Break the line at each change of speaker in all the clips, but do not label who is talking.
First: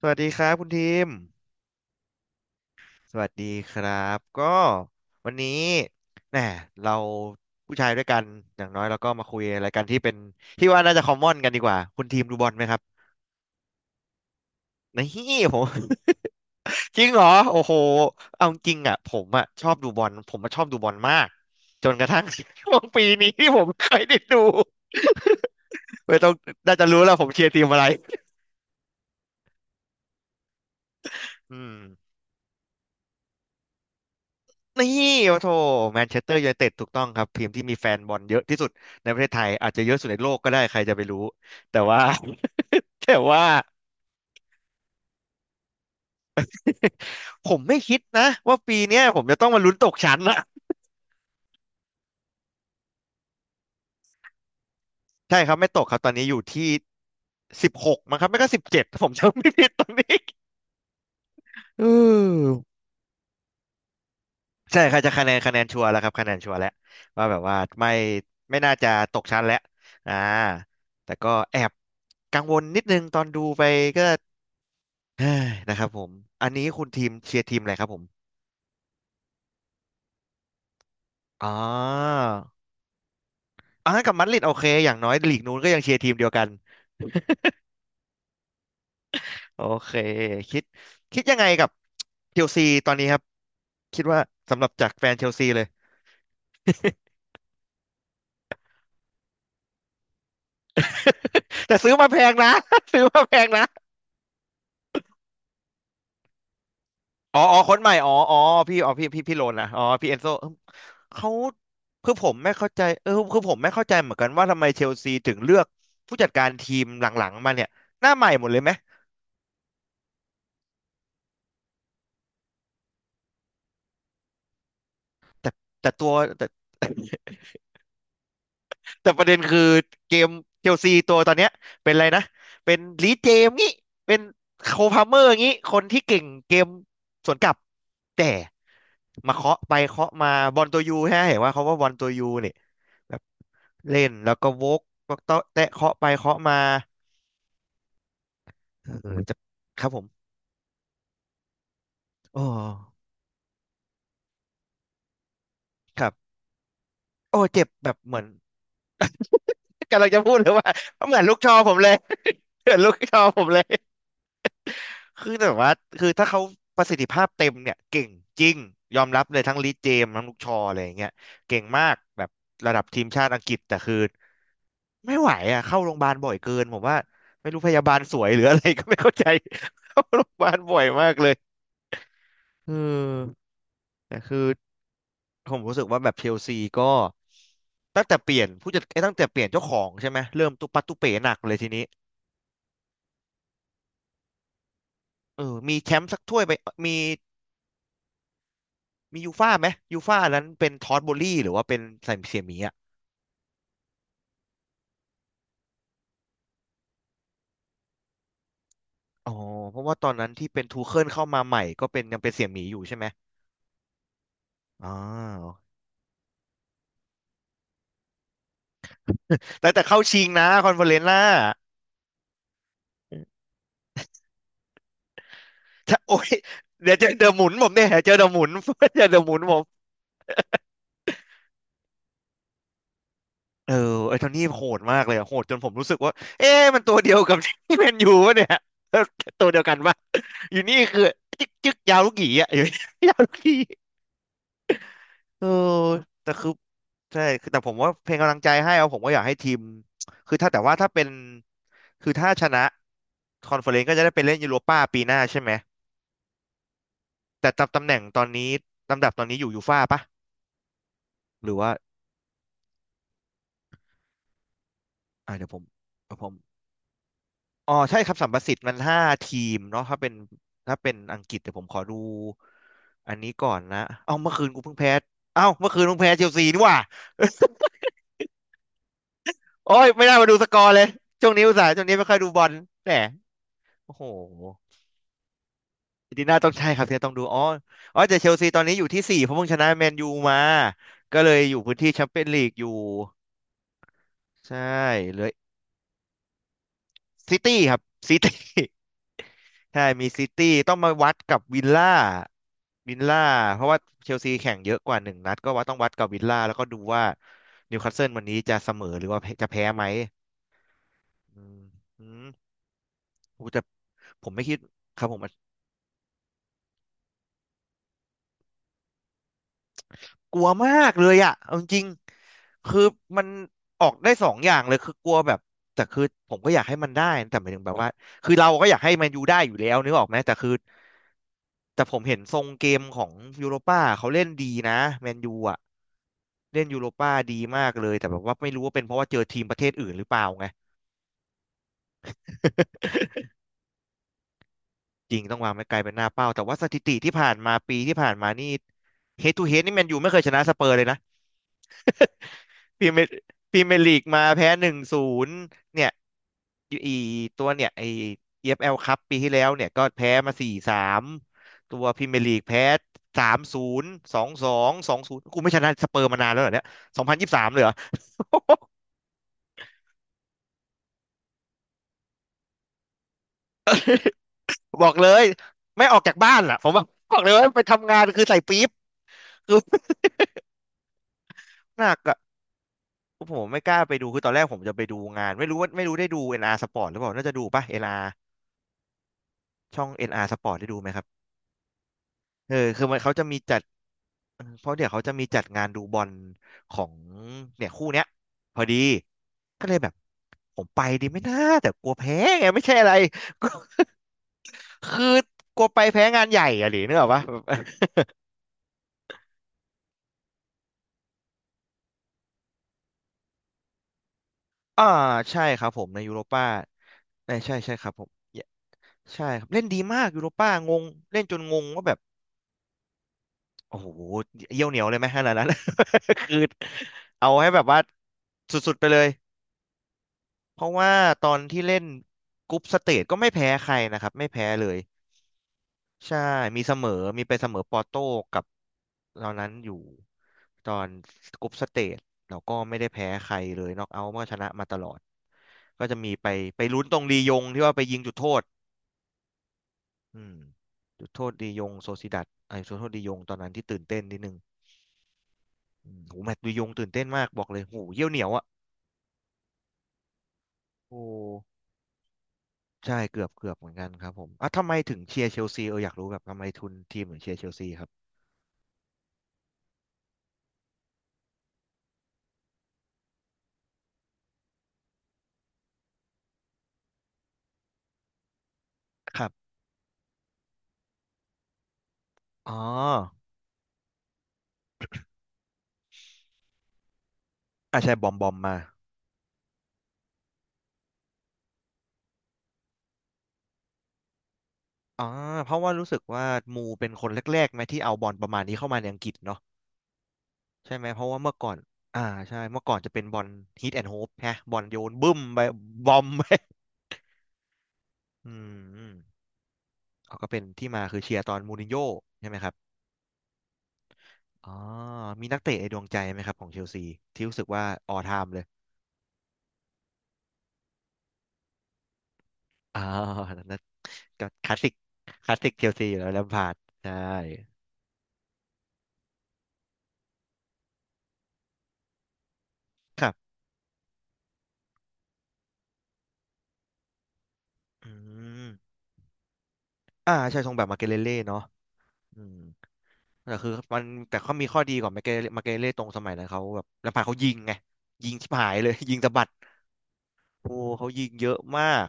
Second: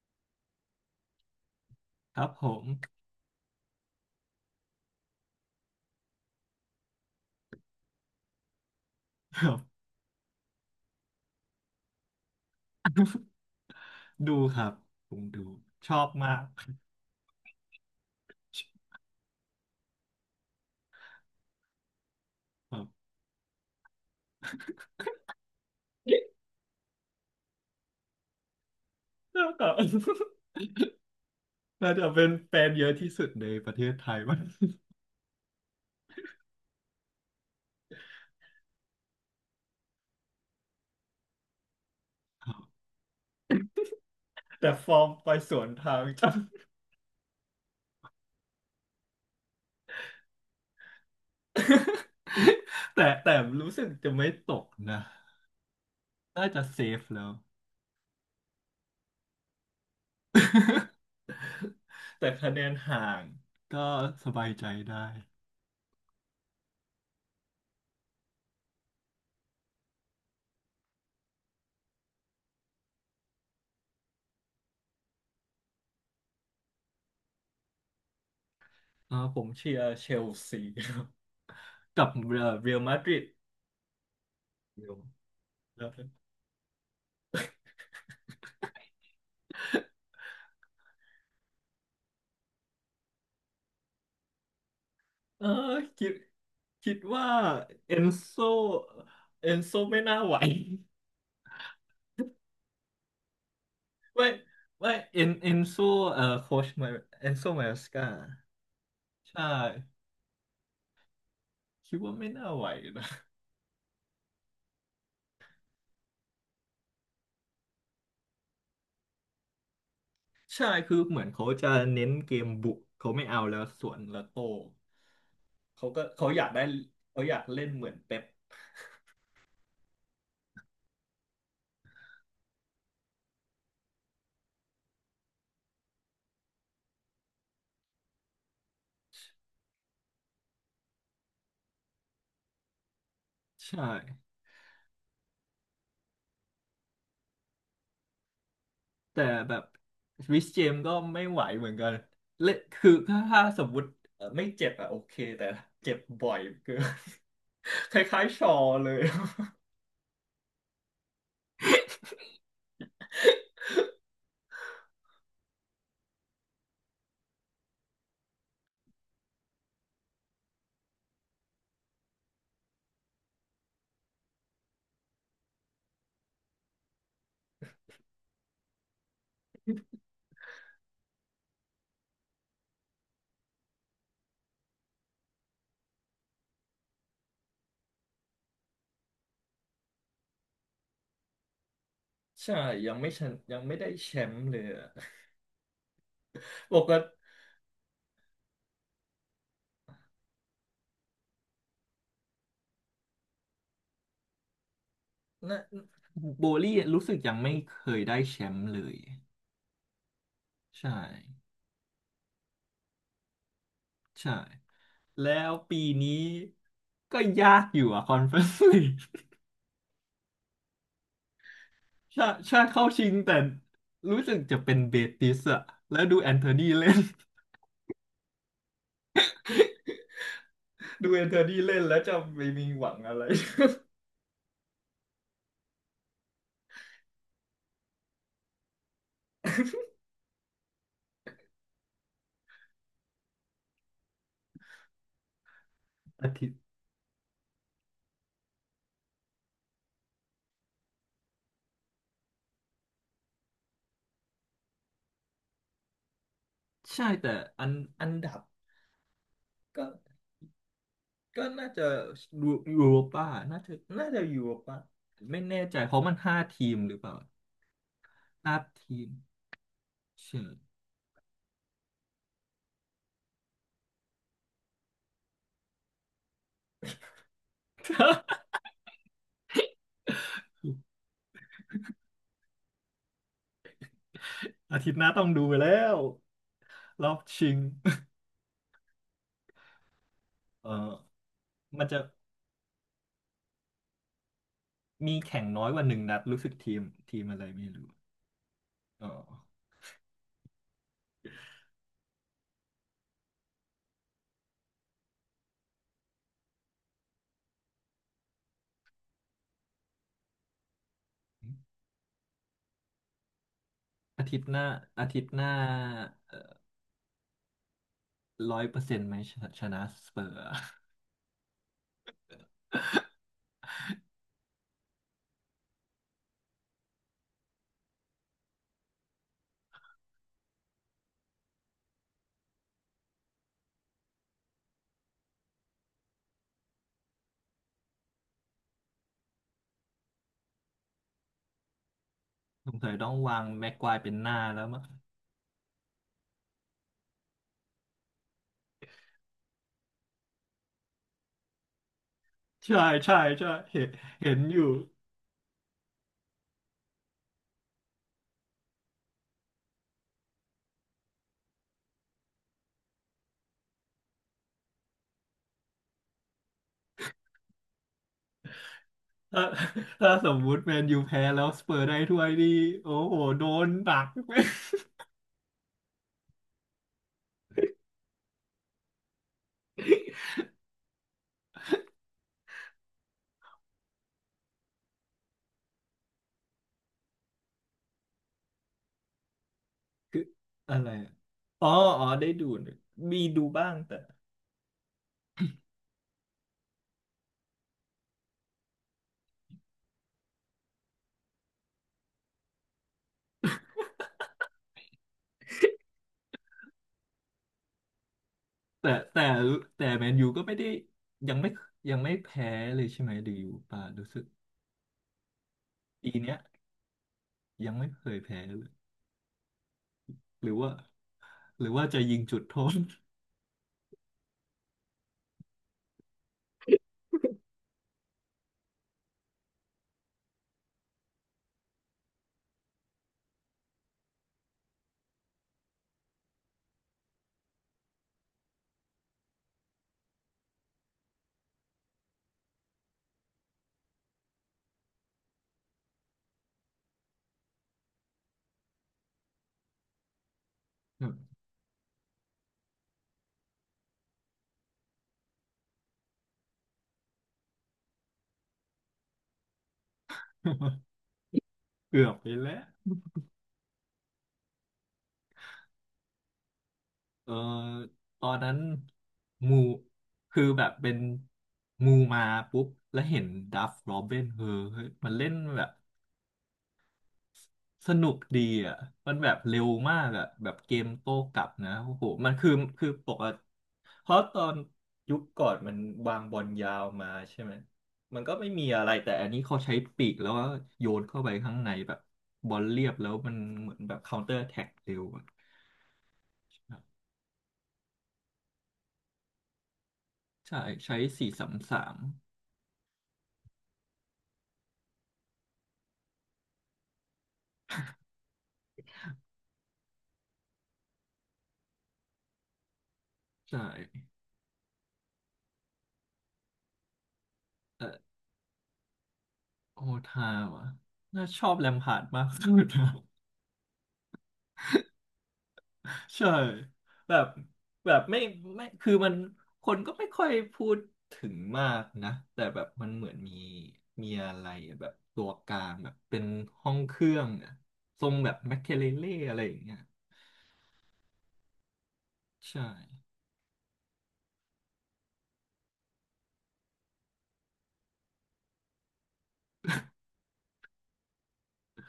สวัสดีครับคุณทีม
ครับผม
สวัสดีครับก็วันนี้แหมเราผู้ชายด้วยกันอย่างน้อยเราก็มาคุ
ค
ย
รับ
อะไรกันที่เป็นที่ว่าน่าจะคอมมอนกันดีกว่าคุณทีมดูบอลไหมครับ
ดูครับ
นี่
ผมดู
ผม
ชอบมากค
จริงเหรอโอ้โหเอาจริงอ่ะผมอ่ะชอบดูบอลผมมาชอบดูบอลมากจนกระทั่ง ช่ว
รั
ง
บ
ปีนี้ที่ผมเคยได้ดูไม่ต้อง น่าจะรู้แล้วผมเชียร์ทีมอะไร
แล้วก็
อื
น่าจะ
ม
เป็นแฟนเยอะที่สุดในประเทศไทย มั้ง
นี่โอ้โถแมนเชสเตอร์ยูไนเต็ดถูกต้องครับทีมที่มีแฟนบอลเยอะที่สุดในประเทศไทยอาจจะเยอะสุดในโลกก็ได้ใครจะไปรู้แต่ว่า
ครับ
แต่ว่า
แต่ฟอร์มไปสวนทางจัง
ผมไม่คิดนะว่าปีเนี้ยผมจะต้องมาลุ้นตกชั้นนะ
แต่รู้สึกจะไม่ตกนะ
ใช่ครับไม่ตกครับตอนนี้อยู่
น่าจะ
ที่
เซฟแล้ว
สิบหกมั้งครับไม่ก็สิบเจ็ดผมจำไม่ผิดตอนนี้เอ
แต่คะแนน
อ
ห่างก็สบายใจ
ใช่ครับ
ได้
จะคะแนนชัวร์แล้วครับคะแนนชัวร์แล้วว่าแบบว่าไม่น่าจะตกชั้นแล้วอ่าแต่ก็แอบกังวลนิดนึงตอนดูไปก็ เฮ้ยนะครับผมอันนี้คุณทีมเชียร์ทีมอะไรครับผม
อ่าผมเชียร์เชลซี ครับ
อ๋อ
กับเรอัลมาดริด
อ่ากับมัดริดโอเคอย่างน้อยลีกนู้นก็ยังเชียร์ทีมเดียวกันโอเคคิดคิดยังไงกับเชลซีตอนนี้ครับคิดว่าสำหรับจากแฟนเชล
เอ
ซี
อ
เลย
คิด คิดว่าเอนโซเอนโซไม่น่าไหว
แต่ซื้อมาแพงนะ ซื้อมาแพงนะ
ไม่ไม่เอนเอนโซโค้ชมาเอน
อ๋อ
โซ
อ๋อ
มา
คน
ส
ใหม่
กา
อ๋ออ๋อพี่อ๋อพี่โล
ใช่
นนะอ๋อพี่เอนโซเอิ่มเขา
คิด
คื
ว่า
อผ
ไม่
ม
น่า
ไม่
ไหว
เข้าใจ
นะ
คือผมไม่เข้าใจเหมือนกันว่าทำไมเชลซีถึงเลือกผู้จัดการทีมหลังๆมาเนี่ยหน้าใหม่หมดเลยไหม
ใช่คือเหมือนเขาจะเน้นเกมบุกเขาไม่เอาแล้วสวนแล้วโต้
แต่แต่ตัว
เขาอ
แต่
ยากได้เขาอยากเล่นเหมือนเป๊ป
แต่ประเด็นคือเกมเชลซีตัวตอนเนี้ยเป็นอะไรนะเป็นลีดเจมส์งี้เป็นโคลพาเมอร์งี้คนที่เก่งเกมสวนกลับแต่มาเคาะไปเคาะมาบอลตัวยูฮะเห็นว่าเขาว่าบอลตัวยูเนี่ยแบบ
ใช่
เล่นแล้วก็วกวกเตะแตะเคาะไปเคาะมาเออ
แต่
จะ
แบบ
ครับผม
ริสเจมก็ไม่ไหวเหมือนกัน
โอ้
เล่นคือถ้าสมมติไม่เจ็บอะโอเคแต่เจ็บ
ครับ
บ่อยเกิน
โอ้เจ็บแบ
ค
บเหมือ
ล้า
น
ยๆชอเลย
กำลังจะพูดเลยว่าเหมือนลูกชอผมเลย เหมือนลูกชอผมเลย คือแบบว่าคือถ้าเขาประสิทธิภาพเต็มเนี่ยเก่งจริงยอมรับเลยทั้งลีเจมส์ทั้งลูกชออะไรอย่างเงี้ยเก่งมากแบบระดับทีมชาติอังกฤษแต่คือไม่ไหวอ่ะเข้าโรงพยาบาลบ่อยเกินผมว่าไม่รู้พยาบาลสวยหรืออะไรก็ไม่เข้าใจ เข้าโรงพยาบาลบ่อยมากเลยเออแต่คือผมรู้สึกว่าแบบเชลซีก็ตั้งแต่เปลี่ยนผู้จัดไอ้ยตั้งแต่เปลี่ยนเจ้าของใช่ไหมเริ่มตุปัดตุเป๋หนักเลยทีนี้
ใช่ยังไม่ชนะยังไม่ได้แชมป์เลยอะ
เออมีแชมป์สักถ้วยไป
ปก
มี
ติ
มียูฟ่าไหมยูฟ่านั้นเป็นทอตโบลี่หรือว่าเป็นใส่เสี่ยหมีอ่ะ
นะโบลี่รู้สึกยังไม่เคยได้แชมป์เลย
อ๋อเพราะว่าตอนนั้นที่เป็นทู
ใช่
เคิลเข้ามาใหม่ก็เป็นยังเป็นเสี่ยหมีอยู่ใช่ไหม
ใช่
อ๋อ
แล้วปีนี้ก็ยากอยู่อะคอนเฟอเรนซ์ลีก
แต่เข้าชิงนะคอนเฟอเรนซ์น่ะ
ใช่ใช่เข้าชิงแต่รู้สึกจะเป็นเบติสอะ
ถ้า
แล้ว
โอ้
ดู
ย
แอนโทนีเล่
เดี๋ยว
น
เจอเดอะหมุนผมเนี่ยเจอเดอะหมุน เจอเดอะหมุนผม
ดูแอนโทนีเล่นแล้วจะไม่มีหวังอะไร
เออไอ้โทนี่โหดมากเลยอะโหดจนผมรู้สึกว่าเอ๊ะมันตัวเดียวกับที่แมนยูวะเนี่ย ตัวเดียวกันปะอยู่นี่คือจึ๊กจึ๊กยาวลูกหยีอะอยู่ ยาวลูกหยี เออ
อา
แต่
ทิ
คือ
ตย์
ใช่คือแต่ผมว่าเพลงกำลังใจให้เอาผมก็อยากให้ทีมคือถ้าแต่ว่าถ้าเป็นคือถ้าชนะคอนเฟอเรนซ์ก็จะได้ไปเล่นยูโรป้าปีหน้าใช่ไหม
ใช่แต่
แต่
อัน
ตำตำแหน่ง
อัน
ตอน
ดับ
นี้ลำดับตอนนี้อยู่ยูฟ่า
ก็
ปะ
ก็
หรือ
น่า
ว่า
จะยูยูโรป้าน่าจะน่าจะยูโรป้า
อ่า
ไม่
เดี๋ยวผ
แน่
ม
ใจเพราะมั
เดี๋ย
น
วผม
ห้าทีมหรือเปล่า
อ๋อใช่ครับสัมประสิ
ห้า
ทธิ์มันห้า
ทีม
ทีมเนาะถ้าเป็น
ใช่
ถ้าเป็นอังกฤษเดี๋ยวผมขอดูอันนี้ก่อนนะเอ้าเมื่อคืนกูเพิ่งแพ้เอ้าเมื่อคืนเพิ่งแพ้เชลซีนี่หว่า โอ้ยไม่ได้มาดูสกอร์เลย ช่วงนี้อุตส่าห์ช่วงนี้ไม่ค่อยดูบอลแหม โอ้โห
อาทิตย์หน้าต้องดูไปแล้ว
อาร์เจนติน่าต้องใช่ครับที่
ร
ต้
อ
อง
บ
ดูอ๋อ
ชิง
อ๋อแต่เชลซีตอนนี้อยู่ที่สี่เพราะเพิ่งชนะแมนยูมา
เออ
ก็เลยอยู่พื้น
มัน
ที่
จะ
แชมเปี้ยนลีกอยู่ใช่
มี
เหลย
แข่งน้อยกว่าหนึ่งนัดรู้สึกทีม
ซิ
อะไร
ตี้
ไม่
ครับ
รู้
ซิตี้
ออ
ใช่มีซิตี้ต้องมาวัดกับวิลล่าวิลล่าเพราะว่าเชลซีแข่งเยอะกว่าหนึ่งนัดก็ว่าต้องวัดกับวิลล่าแล้วก็ดูว่านิวคาสเซิลวันนี้จะเสมอหรือว่าจะแพ้ไหมอืม
อ
อืมโอ้แต่ผ
อา
ม
ทิต
ไม่
ย์
คิ
ห
ด
น้า
ครั
อา
บผ
ทิ
ม
ตย์หน้าร้อยเปอร์เซ็นต์ไหมชนะสเปอ
ก
ร์
ลัว
อะ
มากเลยอ่ะเอาจริงๆคือมันออกได้สองอย่างเลยคือกลัวแบบแต่คือผมก็อยากให้มันได้แต่หมายถึงแบบว่าคือเราก็อยากให้แมนยูได้อยู่แล้วนึกออกไหมแต่คือแต่ผมเห็นทรงเกมของยูโรป้าเขาเล่นดีนะแมนยูอ่ะเล่นยูโรป้าดีมากเลยแต่แบบว่าไม่รู้ว่าเป็นเพราะว่าเจอทีมประเทศอื่นหรือเปล่าไง
สงสัยต้องวางแม็กควายเป็นหน้าแล้วมั้ง
จริงต้องวางไม่ไกลเป็นหน้าเป้าแต่ว่าสถิติที่ผ่านมาปีที่ผ่านมานี่เฮดทูเฮดนี่แมนยูไม่เคยชนะสเปอร์เลยนะ พ
ใช่
รีเมียร์
ใช่ใช่
พรีเมียร์
เห็น
ลีกมา
เห็น
แพ้
อ
ห
ยู่
นึ่งศูนย์เนี่ยอีตัวเนี่ยไอ EFL ครับปีที่แล้วเนี่ยก็แพ้มาสี่สามตัวพรีเมียร์ลีกแพ้3-02-22-0กูไม่ชนะสเปอร์มานานแล้วเหรอเนี่ย2023เลยเหรอ
ถ้า ถ้าสมมุติแมนยูแพ้แล้วสเปอร์ได้ถ้วยนี่โอ้โหโดนหัก
บอกเลยไม่ออกจากบ้านล่ะผมบอกบอกเลยว่าไปทำงานคือใส่ปี๊บคือหนักอะผมไม่กล้าไปดูคือตอนแรกผมจะไปดูงานไม่รู้ว่าไม่รู้ได้ดู NR Sport หรือเปล่าน่าจะดูป่ะ NR ช่อง
คือ
NR Sport ได้ดู
อะ
ไหม
ไร
ครับ
อะอ๋ออ๋อได้ดู
เออ
นะ
คือมันเขา
มี
จะมี
ดู
จัด
บ้าง
เออเพราะเดี๋ยวเขาจะมีจัดงานดูบอลของเนี่ยคู่เนี้ยพอดีก็เลยแบบผมไปดีไหม่น่าแต่กลัวแพ้ไงไม่ใช่อะไร คือกลัวไปแพ้งานใหญ่อะหรือเนกอะปะ
แต่แต่แต่แมนยูก็ไม่ได้ยังไม่ยังไม่แพ้เลยใช่ไหมดูอยู่ป่ะรู้สึก
อ่าใช่ครับผมใน
ปี
ยูโร
เนี้ย
ป้าใช่ใช่
ยั
ใช่
ง
ค
ไม่
รับผ
เค
ม
ยแพ้เลย
ใช่ครับเล่นดีมากยูโร
ห
ป้า
รือว่า
งงเล่นจนง
ห
ง
รือ
ว่า
ว่า
แบบ
จะยิงจุดโทษ
โอ้โหเยี่ยวเหนียวเลยไหมขนาดนั้น คือเอาให้แบบว่าสุดๆไปเลยเพราะว่าตอนที่เล่นกรุ๊ปสเตจก็ไม่แพ้ใครนะครับไม่แพ้เลย ใช่มีเสมอมีไปเสมอปอร์โต้กับตอนนั้นอยู่ตอนกรุ๊ปสเตจเราก็ไม่ได้แพ้ใครเลยน็อกเอาท์ก็ชนะมาตลอดก็จะมีไปไปลุ้นตรงลียงที่ว่าไปยิงจุดโทษอืมจุดโทษลี ยงโซซิดัดไอ้ยจุดโทษลียงตอนนั้นที่ตื่นเต้นนิดนึงโหแมตช์ลียงตื่นเต้นมากบอกเลยโหเยี่ยวเหนียวอ่ะโอ้
เกือบไปแล้ว
ใช่เกือบเกือบเหมือนกันครับผมอ่ะทำไมถึงเชียร์เชลซีเอออยากรู้แบบทำไมทุนทีมถึง
เอ
เชี
อ
ยร์เชลซีครับ
ตอนนั้นมูคือแบบเป็นมูมาปุ๊บแล้วเห็นดัฟโรบินเออเฮ้ยมันเล่นแบบสนุกดีอ่ะมัน
ค
แบ
รั
บ
บ
เร็วมากอ่ะแบบเกมโต้กลับนะโอ้โหมันคื
อ๋
อ
อ
คือปกติเพราะตอนยุคก่อนมันวางบอลยาวมาใช่ไหม
อ่ะใช่บอม
มั
บ
น
อ
ก็
ม
ไม่
มา
มีอะไรแต่อันนี้เขาใช้ปีกแล้วก็โยนเข้าไปข้างในแบบบอลเรียบแล้วมันเหมือนแบบ c คา n t เตอร์แท็กเร็ว
อ่า
อะ
เพราะว่ารู้สึกว่ามูเป็นคนแรกๆไหมที่เอาบอลประมาณนี้เข้ามาในอังกฤษเนาะ
ใช่
ใช่ไหม
ใช้
เพราะว่า
สี่
เมื่อ
สา
ก่อ
ม
น
สาม
อ่าใช่เมื่อก่อนจะเป็นบอลฮิตแอนด์โฮปฮะบอลโยนบึ้มไปบอมไป อืมอืมเขาก็เป็นที่มาคือเชียร์ตอนมูรินโญ่ใช่ไหมครับ
ใช่
อ๋อมีนักเตะในดวงใจไหมครับของเชลซีที่รู้สึกว่าออ
แต่
ไทม์เลย
โอทาว่ะน่าชอบแลมพาร์ดมากสุด
อ๋อ
นะ
นั่นนะก็คลาสสิกคลาสสิกเชลซีอยู่แล้ว แลม
ใช่
พาร์ดใช่
แบบแบบไม่ไม่คือมันคนก็ไม่ค่อยพูดถึงมากนะแต่แบบมัน
ค
เหมื
รั
อน
บ
มีอะไรอะแบบตัวกลางแบบเป็นห้องเครื่องอะ
อื
ทรงแบบ
ม
แมคเคเลเล่อะไรอย่างเงี้ย
อ่าใช่ทรงแบบมาเกเลเล่เนาะอืม
ใช่
แต่คือมันแต่เขามีข้อดีกว่ามาเกเรมาเกเรตรงสมัยนั้นเขาแบบลำพังเขายิงไงยิงชิบหายเลย ยิงสะบัดโอ้เขายิงเยอะมาก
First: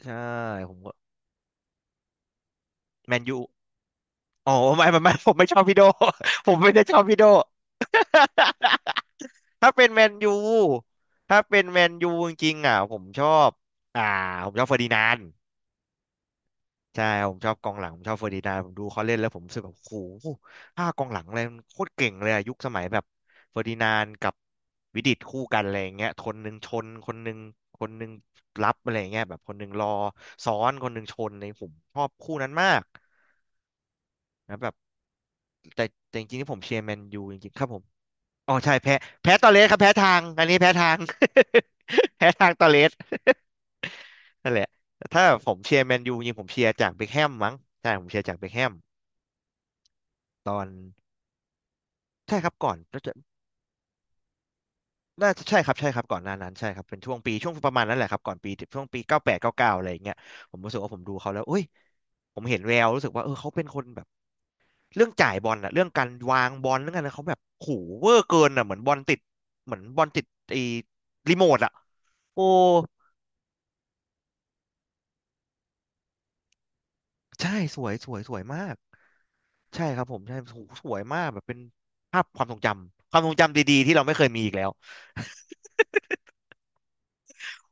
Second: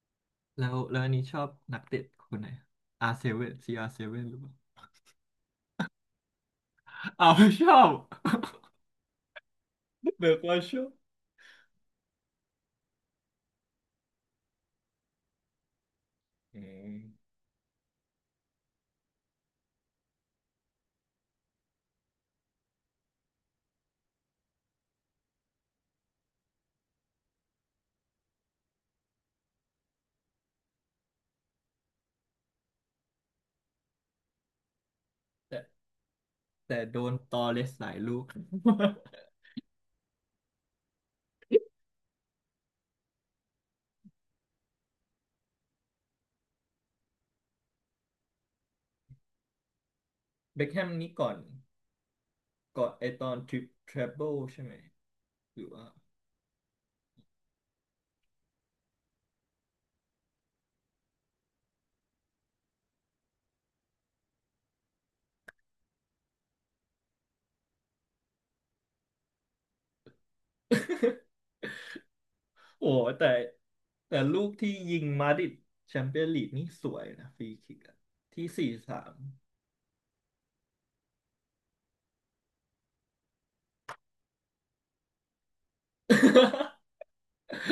ใช่
แล้
ผ
ว
มก็
แล้วอันนี้ชอบนักเตะคนไหน
แมนยู
R7 ว r 7หรือเป
อ๋อ
ล่า
ไม่ไม่ไม่ ผมไม่ชอบพี่โด ผมไม่ได้ชอบพี่โด
อ้าวไม่ชอบ
ถ้าเป็นแมน
เบิ
ยู
กว่าชอบ
ถ้าเป็นแมนยูจริงๆอ่ะผมชอบอ่าผมชอบเฟอร์ดินานด์
อืม
ใช่ผมชอบกองหลังผมชอบเฟอร์ดินานด์ผมดูเขาเล่นแล้วผมรู้สึกแบบโอ้โหห้ากองหลังเลยมันโคตรเก่งเลยอะยุคสมัยแบบเฟอร์ดินานด์กับวิดิตคู่กันอะไรอย่างเงี้ยคนหนึ่งชนคนหนึ่งคนหนึ่งรับอะไรอย่างเงี้ยแบบคนหนึ่งรอซ้อนคนหนึ่งชนในยผมชอบคู่นั้นมากนะแบบแต่แต่จริงๆที่ผมเชีย
แต่
ร์แม
โด
น
น
ยู
ต
จ
อ
ริงๆ
เล
ครับ
ส
ผม
หลายลูก
อ๋อใช่แพ้แพ้ตอเรสครับแพ้ทางอันนี้แพ้ทาง แพ้ทางตอเรสนั่นแหละแต่ถ้าผมเชียร์แมนยูจริงๆผมเชียร์จากเบคแฮมมั้งใช่ผมเชียร์จากเบคแฮม ตอ
เบ็
น
คแฮมนี้ก่อน
ใช่ครับก่อน
ก่อน
น่า
ไอ
จะ
ตอนทริปทรเบิลใช่ไหม
น่าจะใช่
หรื
ค
อ
รับ
ว่า
ใช่ครับก่อนหน้านั้นใช่ครับเป็นช่วงปีช่วงประมาณนั้นแหละครับก่อนปีช่วงปี98-99อะไรอย่างเงี้ยผมรู้สึกว่าผมดูเขาแล้วเอ้ยผมเห็นแววรู้สึกว่าเออเขาเป็นคนแบบเรื่องจ่ายบอลอะเรื่องการวางบอลเรื่องอะไรเขาแบบโหเวอร์เกินอะเหมือนบอลติดเหมือนบอลติดไอ้รีโม ทอะโอ้
โอ้แต่แต่ลูกที่ยิงมาดริดแชมเปี้ยนลีกนี่สวยนะฟรี
ใช่
คิ
ส
ก
วย
อะ
สวยสวย
ที่สี่
มาก
สาม
ใช่ครับผมใช่โหสวยมากแบบเป็นภาพความทรงจำความทรงจำดีๆที่เราไม่เคยมีอีกแล้ว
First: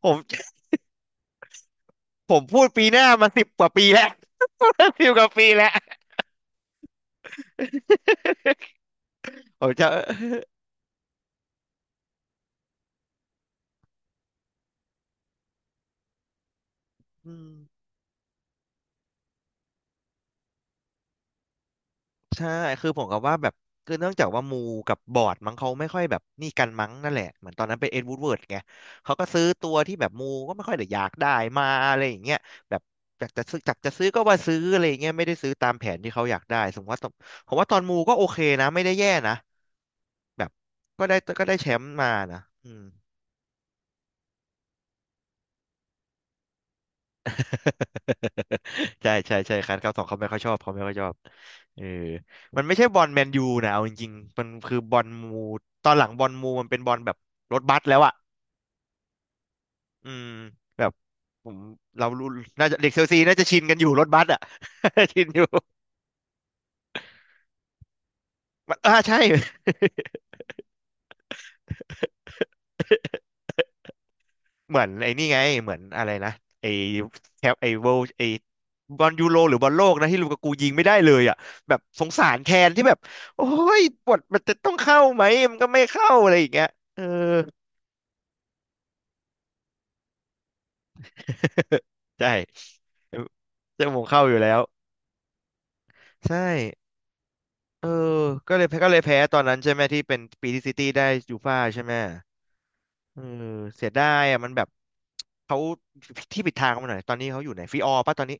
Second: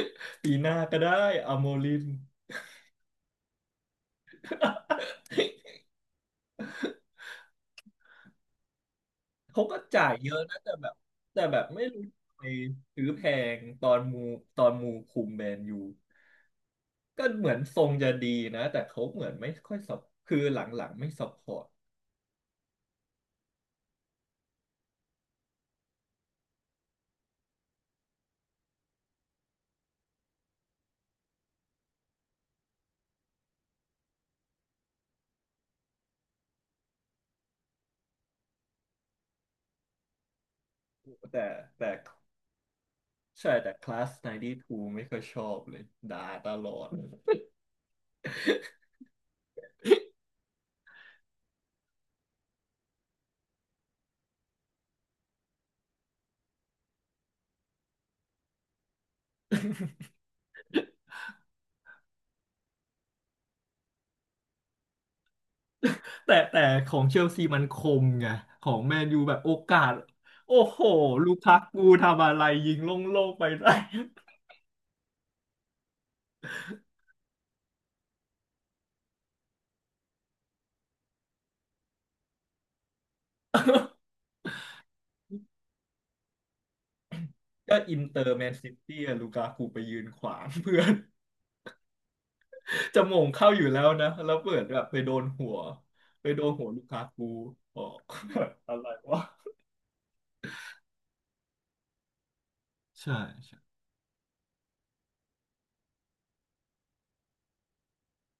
ผม
ปีหน้าก็ได้อาโมลิน
ผม พูดปีหน้ามา10 กว่าปีแล้ว 10 กว่าปีแล้ว ผ
เขา
ม
ก็
จะ
จ่ายเยอะนะแต่แบบแต่แบบไม่รู้ทำไมซื้อแพงตอนมูคุมแมนยู ก็
อื
เห
ม
มือนทรงจะดีนะแต่เขาเหมือนไม่ค่อยสับคือหลังๆไม่ซัพพอร์ต
ใช่คือผมกับว่าแบบคือเนื่องจากว่ามูกับบอร์ดมั้งเขาไม่ค่อยแบบนี่กันมั้งนั่นแหละเหมือนตอนนั้นเป็นเอ็ดวูดเวิร์ดไงเขาก็ซื้อตัวที่แบบมูก็ไม่ค่อยได้อยากได้มาอะไรอย่างเงี้ยแบบจากจะซื้อก็ว่าซื้ออะไรอย่างเงี้ยไม่ได้ซื้อตามแผนที่เขาอยากได้สมมติว่าตอนผมว่าตอนมูก็โอเคนะไม่ได้แย่นะแบบก็ได้ก็
แต่
ได้แชมป์
แต่
มานะอืม
ใช่แต่คลาส92ไม่ค่อยชอบเลยด่าตลอด
ใช่ใช่ใช่คันรับสองเขาไม่ค่อยชอบเขาไม่ค่อยชอบเออมันไม่ใช่บอลแมนยูนะเอาจริงๆมันคือบอลมูตอนหลังบอลมูมันเป็นบอลแบบรถบัสแล้วอ่ะอืมแบบผมเรารู้น่าจะเด็กเชลซีน่าจะชินกันอยู่รถบัสอ่ะ ชินอยู่
แต่ของเชลซีมันคมไงขอ
มัน
ง
อ่า
แมน
ใช่
ยูแบบโอกาสโอ้โหลูคักกูทำอะไรยิงโล ่งๆไปได้
เหมือนไอ้นี่ไงเหมือนอะไรนะไอ้แคปไอ้เวลไอ้บอลยูโรหรือบอลโลกนะที่ลูกากูยิงไม่ได้เลยอ่ะแบบสงสารแคนที่แบบโอ้ยบทมันจะต้องเข้าไหมมันก็ไม่เข้าอะไรอย่างเงี้ยเออ
ก็อินเตอร์แมนซิตี้อะลูกากูไปยืนขวาง เพื่อน
ใช่
จะโมงเข้าอยู่แล้
เจะ
ว
มง
นะ
เข้า
แล้
อ
ว
ยู่แล้
เปิ
ว
ดแบบไปโดนหัวไป
ใช่
โดนหัวลูกากูออ
เอ
ก
อก็เลย
อะไร
ก็เลยแพ้
วะ
ตอนนั้นใช่ไหมที่เป็นปีที่ซิตี้ได้ยูฟ่าใช่ไหม
ใช่
เออเสียดายอ่ะมันแบบเขาที่ผิดทางเขาหน่อยตอนนี้เขาอยู่ไหนฟิออร์ป่ะตอนนี้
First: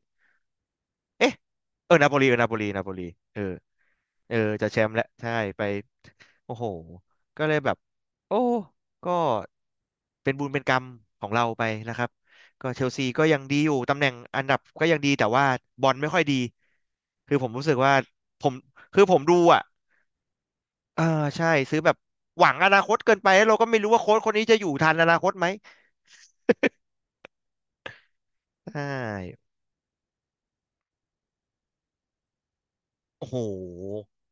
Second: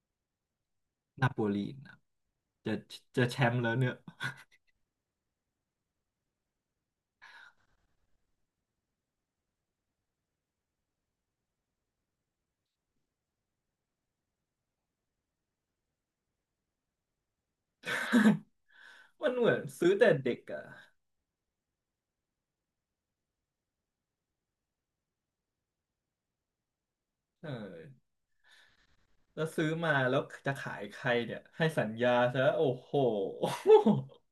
นา
เอ๊ะ
โปลี
เอ
นะ
อนาโปลีเออนาโปลี
จะ
นาโปลี
จะแช
เออ
มป์แล้วเนี่ย
เออจะแชมป์แล้วใช่ไปโอ้โหก็เลยแบบโอ้ก็เป็นบุญเป็นกรรมของเราไปนะครับก็เชลซีก็ยังดีอยู่ตำแหน่งอันดับก็ยังดีแต่ว่าบอลไม่ค่อยดีคือผมรู้สึกว่าผมคือผม
มัน
ดู
เหมือน
อ่ะ
ซื้อแต่เด็กอ่ะ
เออใช่ซื้อแบบหวังอนาคตเกินไปแล้วเราก็ไม่รู้ว่าโค้ชคนนี้จะอยู่ทันอนาคตไหม
เออ
ใช่
แล้วซื้อมาแล้วจะขายใครเนี่ยให้สัญญาซะโอ้โห
โอ้โห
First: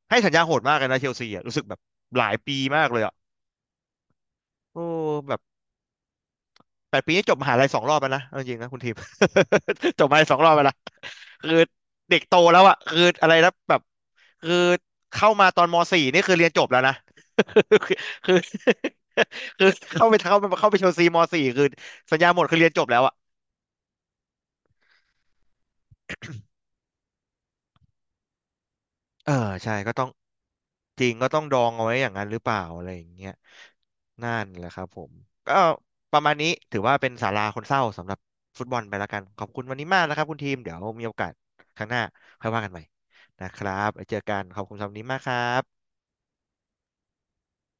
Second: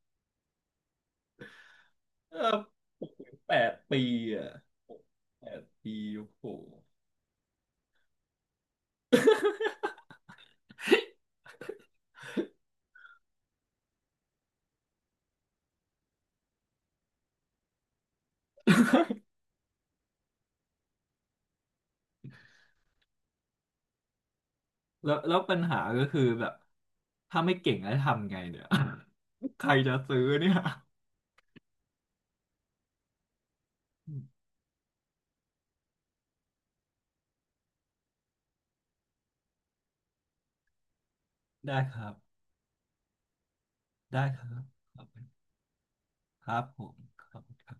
ให้สัญญาโหดมากเลยนะเชลซีอ่ะรู้สึกแบบหลาย
เอ
ปี
อ
มากเลยอ่ะ
แปดปีอ่ะ
โอ้แบบ
แปดปีโอ้โห
8 ปีนี่จบมหาลัยสองรอบแล้วนะเอาจริงๆนะคุณทีม จบมหาลัย2 รอบแล้วนะคือเด็กโตแล้วอะคืออะไรนะแบบคือเข้ามาตอนมสี่นี่คือเรียนจบแล้วนะ คือคือ คือเข้าไปชลซีมสี่คือสัญญาหมดคือเรียนจบแล้วอะ
แล้วปัญหาก็คือแบบถ้าไม่เก่งแล้วทำไงเนี่ย
เออ
ใค
ใช่
ร
ก็
จะ
ต้อง
ซื้อเนี่ย
จริงก็ต้องดองเอาไว้อย่างนั้นหรือเปล่าอะไรอย่างเงี้ยนั่นแหละครับผมก็ประมาณนี้ถือว่าเป็นสาราคนเศร้าสำหรับฟุตบอลไปแล้วกันขอบคุณวันนี้มากนะครับคุณทีมเดี๋ยวมีโอกาสค
ได้
รั้งห
ค
น้า
รับ
ค่อยว่ากันใหม่นะครับไว้เจอ
ได้
กั
ค
นข
รั
อ
บ
บคุณสำหรับวันนี้มากครับ
ครับผมครับ